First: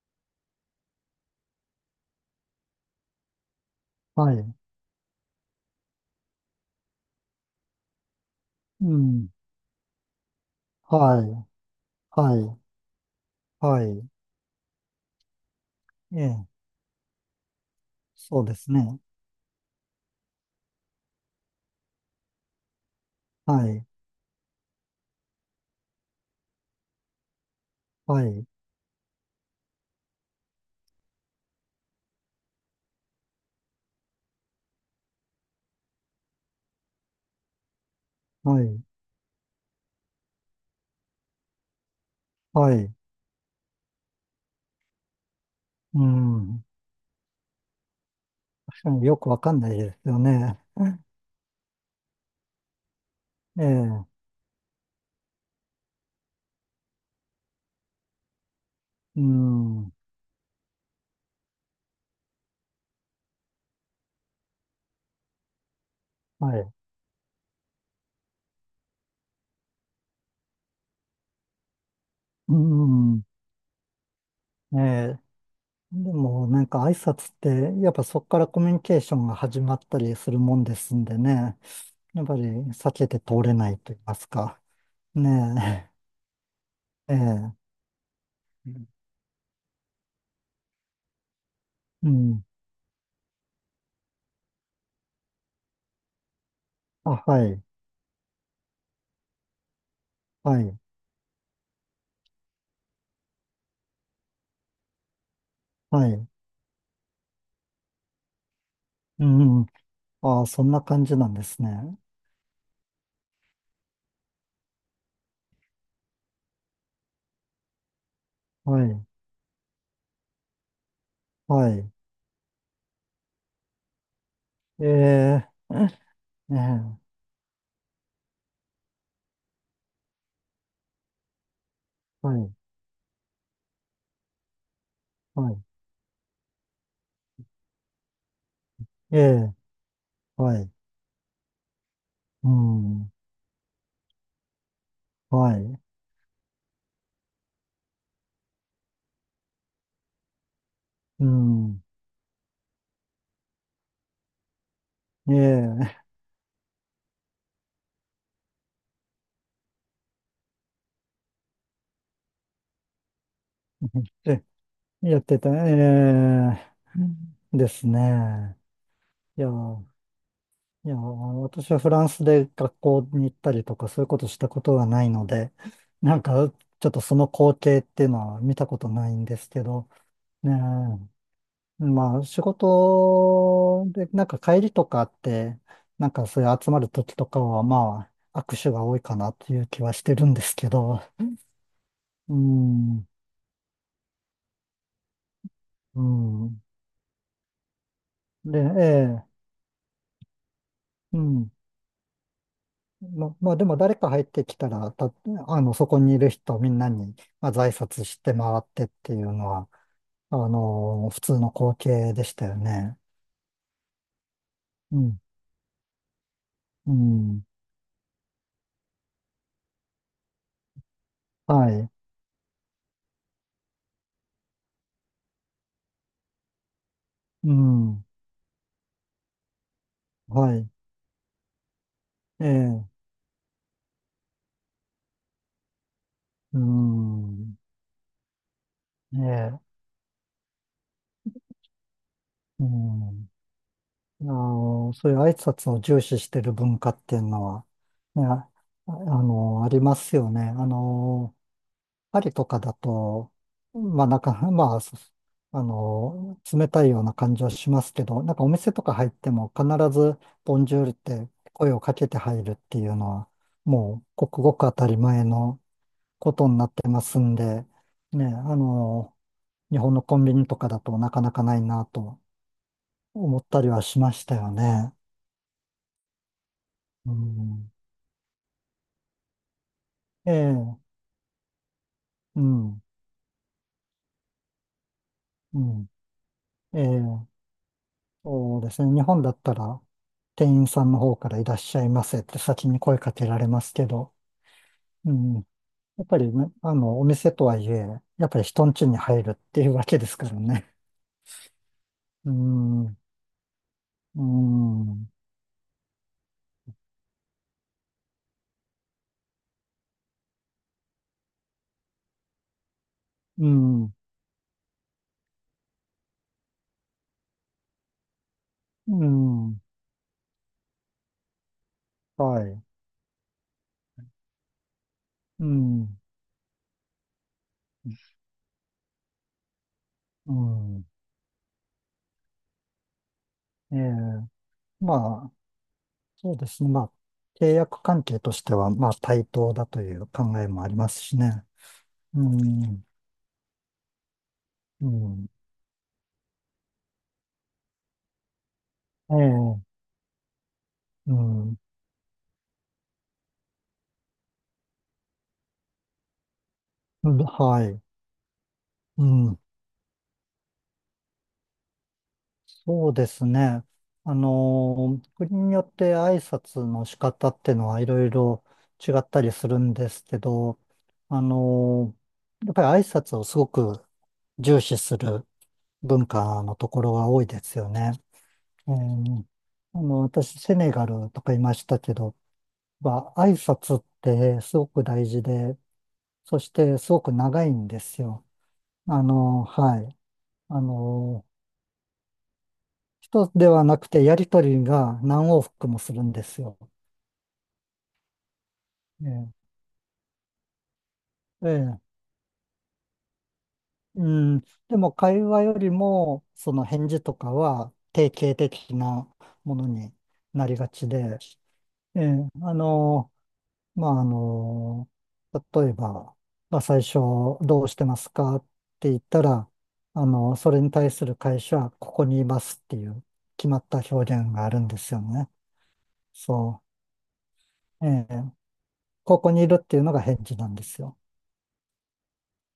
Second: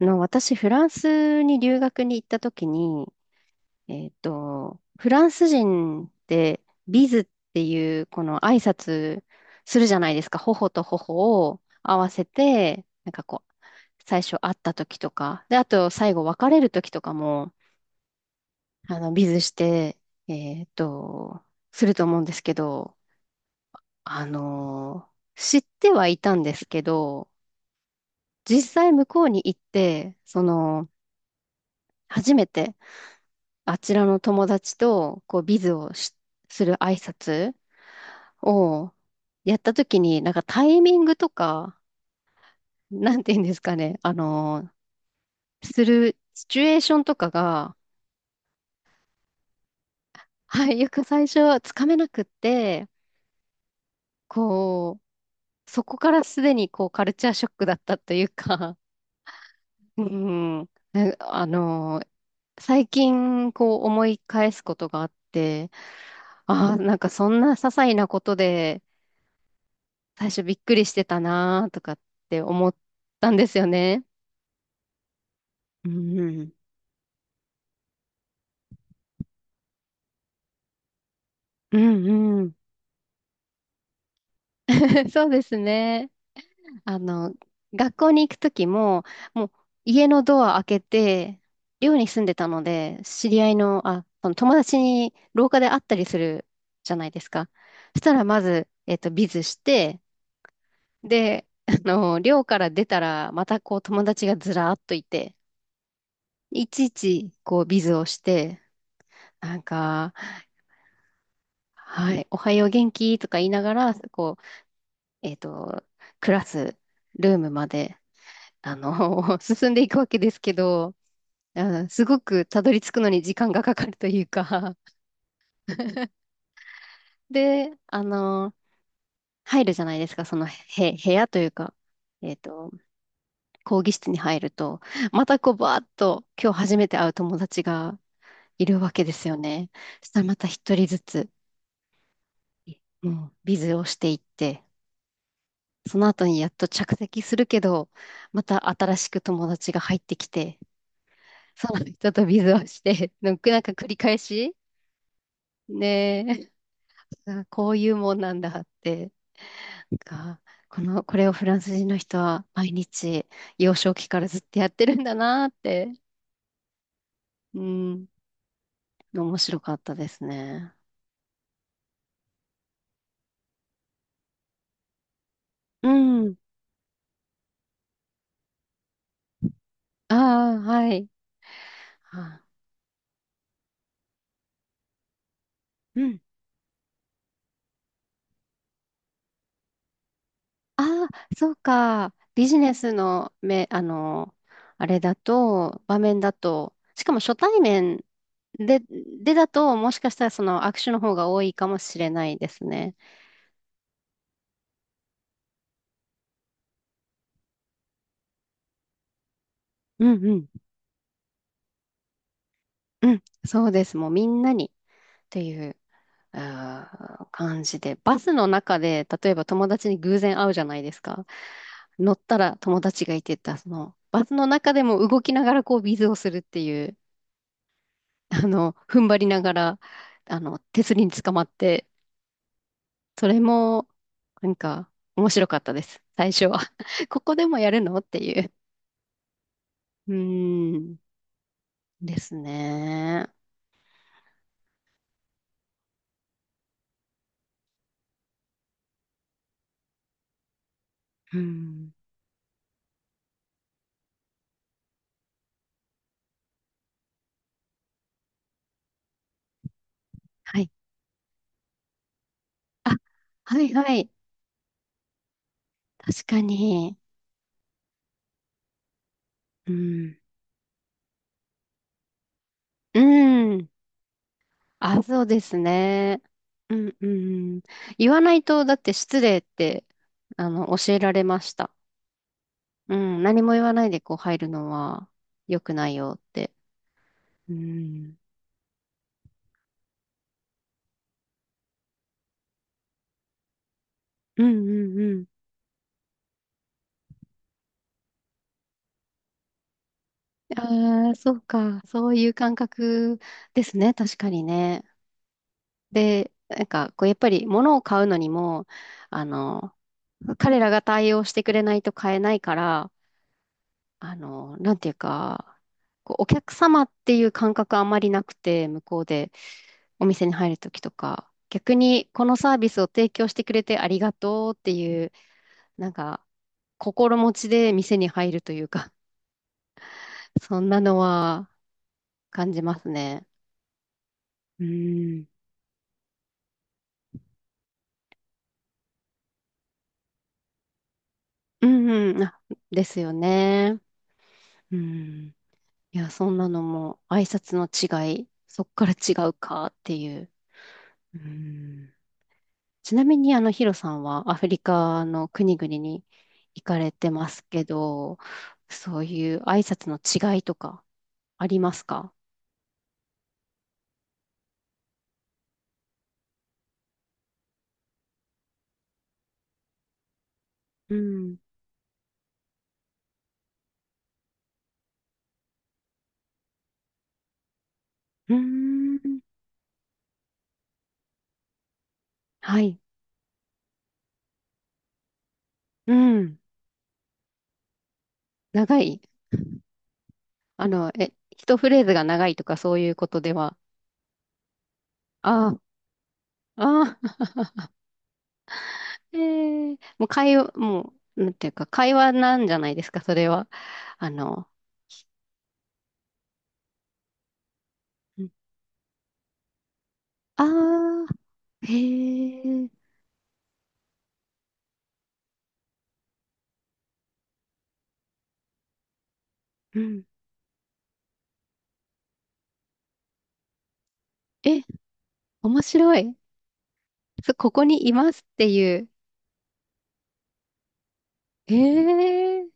私、フランスに留学に行った時に、はい。フランス人ってビズっていうこの挨う拶ん。するじゃないですか。頬と頬はい。を合わせはい。て、なんかこう、はい。最初会った時とか、で、あと最え後別え。れる時とかも、そうですね。ビズして、えっと、すると思うんですけど、はい。あの、知ってはいたんですけど、はい。実際向こうに行って、初めて、あちらの友達と、こう、ビズをし、する挨拶はい。をやったときに、なんかタイミングとか、はい。なんて言うんですかね、すうるシチュん。エーションとかが、確かによくわかんないですよね。はい、よく最初はつかめなくって、ええ。こう、そこからすでにこう、カルチャーショックだったというか、うん。うん、ね、最近こう思い返すことがあって、はい。ああ、なんかそんな些細なことで、最初びっくりしてたなーとかってう思っん。たんですよね。ええ。うでも、ん。なんか挨拶って、やっぱそこからコミュニケーションが始まったりするもんですんでね。うやっぱんりうん。避けて通れないと言いますか。そうですねね。あえ。えの、え。学校に行くときも、もう家のドア開けて、寮にう住んでん。たので、知り合いの、あ、その友達に廊下で会ったりするじゃないあ、ですはか。い。そしたらまず、ビズして、はい。で、寮から出たら、またこう友達がずらーっといて、はい。いちいちこうビズをして、うなんん。か、ああ、そんな感じなんですね。はい、おはよう元気とか言いながら、こう、えっと、クラス、ルームまで、はい。進んでいくわけですけど、うはん、い。すごくたどり着くのに時間がかかるというか、ええ、ええ、で、入るじゃないですか、そのへ、部屋というか、はえっい。と、講義室に入ると、またはこう、い。バーッと、今日初めて会う友達がいるわけでえすよえ、ね。そしたらまたはい。一人ずつ、ううん。ん、ビズをしていって、はい。その後にやっと着席するけど、また新しく友達が入ってきて、うそん。の人とビズをして、なんか繰り返し、ええ、ねえ、こういうもんなんだって、なんか、これをフランス人の人は毎日幼少期 からずっえとやってるんだやってなた。って、ええ、うですん、ね。面いや、白かったですね。いや、私はフランスで学校に行ったりとか、そういうことしたことがないので、うなんん、か、ちょっとその光景っていうのは見たことないんですけど、あね。あ、はい。まあ、あ、仕事で、なんか帰りとかあって、うなんん。かそういう集まる時とかは、まあ、握手が多いかなっていう気はしてるんですけど、ああ、そうか。うビジネスん、のめ、あれだと、場う面だん。と、しかも初対面で、で、ええ、でだと、もしかしたらその握手の方うが多ん。いかもしれないですね。ま、まあ、でも誰か入ってきたら、あの、そこにいる人みんなに、まあ、在拶して回ってっていうのは、うんうあん。の、普通の光景でしたよね。うん、そうです。もうみんなにうん、っていう、うん、感じで。バスの中で、例えば友達に偶然会うじゃないですか。はい、乗ったら友達がいてた、バスの中でも動きながらこうビズをするっていう、うん、踏ん張りながら、はい、手すりにつかまってええ、それも、なんか、面白かったです。最初うは。ここでん、もやるのっていう。ええ。うーん。ですうん、ね。あの、そういう挨拶を重視してる文化っていうのは、ね、ああの、ありますよね。あの、うん。パリとかだと、まあ、なんか、まあ、あの、冷たいような感じはしますけど、なんかお店とか入っても必ず、ボはンい。ジュールって声をかけて入るっていあ、うのは、はいはもう、い。ごくごく当たり前の確こかとになってに。ますんで、ね、あの、う日本のコん。ンビニとかだとなかなかないなとう思ったん。りはしましたよね。あ、そうですね。うんううん。ん。言わないと、だって失礼って、ええ、教えられました。うん、うん。何も言わないでこう入るのは良うくん、ないよって。ええ、うん。そうですね。日本だったら、店員さんの方からいらっしゃいませって先に声かけられますけど、うんうんううん、ん。やっぱりね、あの、お店とはいえ、やっぱり人ん家に入るっていうわけですからね。ああ、そうか。そういうう感ん、う覚ですね。確かにね。ん、で、なんか、こう、やっぱり物を買うのにも、あの、彼らが対応してくれないと買えないから、うん、なんていうか、こう、お客様っていう感覚あんまりなくて、向こううでん、お店に入るときとか、逆にこのはサーい、ビスを提供してくれてありがとうっていう、うなんん、か、心持ちで店に入るというか、う そんなん、のは感じますね。ええ、うまん。あ、そうですね。まあ、契約関係としては、まあ、対等だという考えもありますしね。うんうん、うあ、んですよね。ううん。ん。いや、そんなのも挨拶の違い、そっから違えうえ、かっていう。ううん。ん。ちなみに、ヒロさんはアフリカの国々に行かれてますはけい。ど、そうういん。う挨拶の違いとかありますか？そうですね。国によって挨拶の仕方ってのはいろいろ違ったりするんですけど、うあん。のやっぱり挨拶をすごく重視する文化のところが多いですよね。うーえん。ーあの、私、セネガルとかいましたけど、はい。まあ挨拶ってすごく大事で、うん。そしてすごく長いんですよ。長い。あの、はい。あえ、の、一フレーズが長いとかそういうこと一でつでは？はなくてやりとりが何往あ復もするんですよ。あ、ああ。ええ、もう、なんてえいうか、え、会話なんじゃないですか、それは？うあん。の、でも会話よりも、その返事とかは定型的なものにあなりがちあで、ー、ええ、あへえ、の、まあ、あの、例えば、まあ、最初、どうしてますかって言ったら、うん。あの、それに対する会社は、ここにいますっていう決まった表現があるえ、んですよね。面白い。そここにう。いえますえ、っていう？ここにいるっていうのが返事なんですよ。ええ、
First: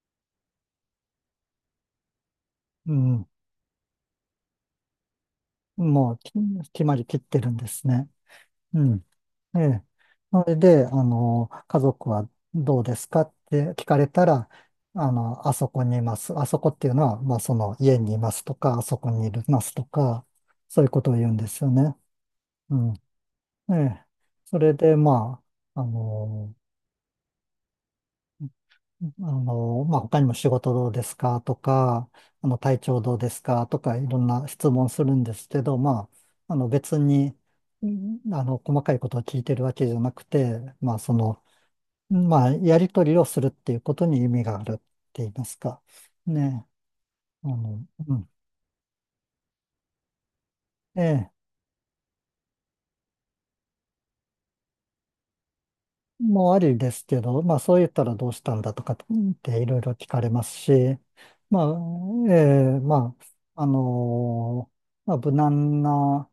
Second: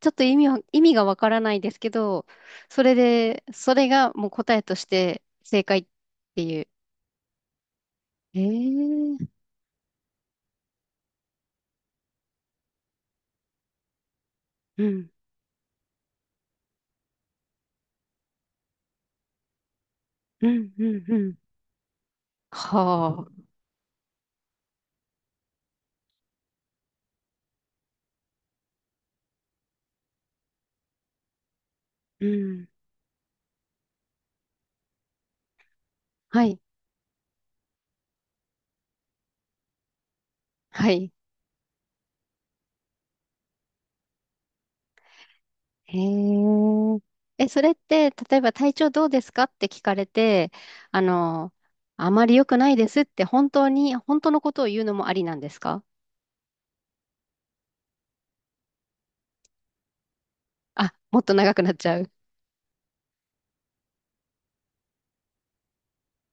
ちょっと意味がわからないですけど、うん。それがもう答えとして正解っもう、きていう？決まりきってるんですね。えうん。え、ええ。それで、あの、家族はどうですかって聞かれたら、うん、あの、あそこにいます。あそこっていうのは、まあ、その家にいますとか、あそこにいますとか、うん、そうういうこん、とをう言うん。んですよね。はうん。あ、ええ。それで、まあ、あの、まあ、他にも仕事どうですかとか、うあの、ん。体調どうですかとか、いろんな質問するんですけど、まはあ、あい、の、別に、あの、細かいことを聞いてるわけじゃなくて、はまあ、い。その、まあ、やり取りをするっていうことに意味があるって言いますか。へね。え。え、あそれっの、て、うん。例えば体調どうですかって聞かれて、あええ、の、あまり良くないですって本当のことを言うのもありなんですか？もうありですけど、まあ、そう言ったらどうしたんだとかっていろいろ聞かれますし、あ、もっと長くまあ、なっちゃう。ええ、まあ、まあ、無難な、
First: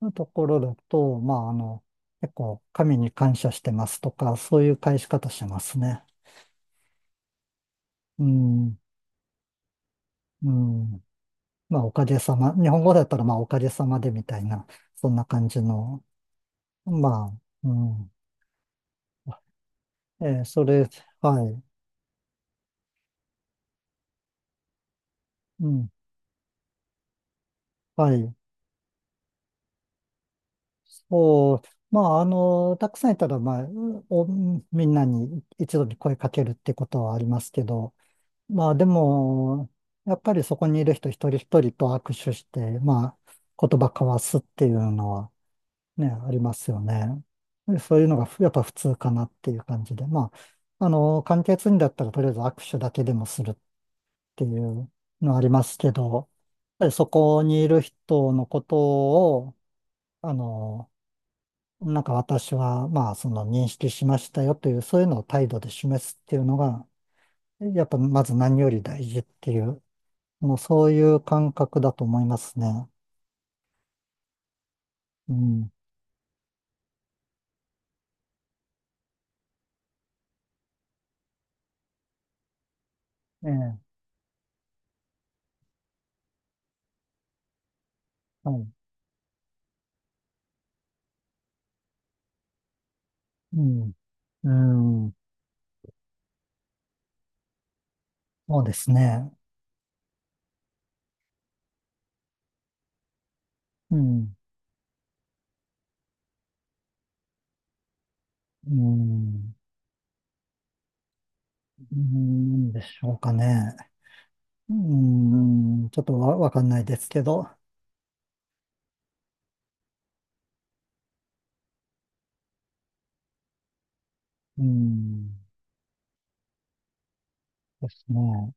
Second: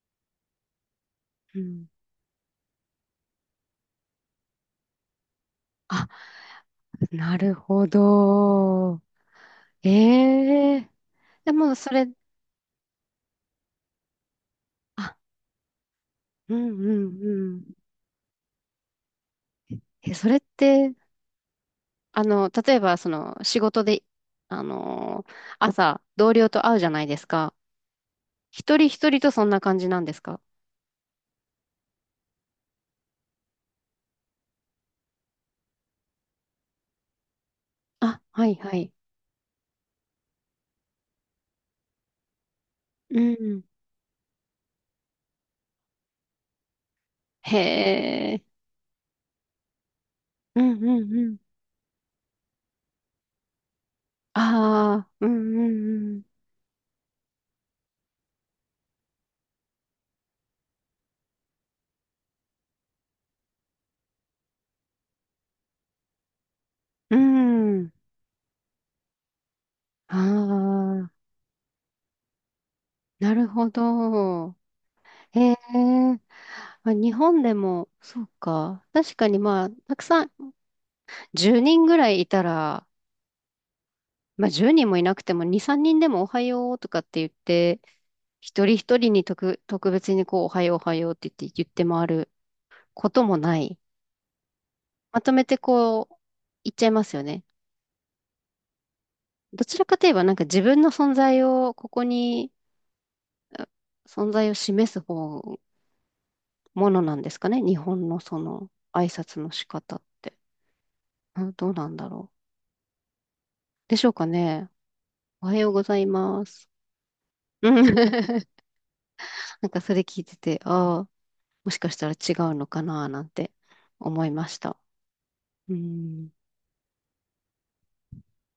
のところだと、まあ、あうの、ん。結構神に感謝してますとか、そういう返し方しますね。あ、なるほうん、ど。うええ。ん。でもまあ、そおかれ、げさま。日本語だったら、まあ、おかげさまでみたいな、そんあ、な感じの。うんうんまうん。あ、うん。え、それっそれ、て、はい。例えばその仕事で、あの、うん。朝同僚と会うじゃないですか。はい。一人一人とそんな感じなんですか？そう。まあ、あの、たくさんいたら、まあ、お、みんなに一度に声かけるってことはありますけど、あ、はいまはあでい。も、やっぱりそこにいる人一人一人と握手して、まうあん。言葉交わすっていうのはね、ありますよね。へでそういうのがえ。やっぱ普通かなっていう感じで、まうんうあ、んあの、うん。簡潔にだったらとりあえず握手だけでもするっていうああ、うのありんますけど、うやっんぱりそこにいる人のことを、あの、なんか私はまあその認識しましたよという、そういうのを態度で示すっていうのが、うん。うやっん。ぱまず何より大事っていうあもうそういあ、う感覚だと思いますね。なるほど。うへえ。ん。まあ、日本でも、そうか。確かにまあ、たくさん、10人ぐらいいたら、ええ、まあ10人もいなくても、2、3人でもおはようとかって言って、は一い。人一人に特別にこう、おはようおはようって言って、回ることもなうい。ん。うん。まとめてこう、言っちゃいますよね。そうですね。どちらかといえばなんか自分の存在を、ここに、あう存ん。在を示す方、ものなんですかね。日本のそのう挨拶のん。仕方って。どうなんうだろう。ん、でしょうかね。でしょうかね。うおはようごん。ざちょいっとまわかす。んないですけど。うん。 なんかそれ聞いてて、ああ、もしかしたら違うのかななんて思いましうた。ん。うん。ですね。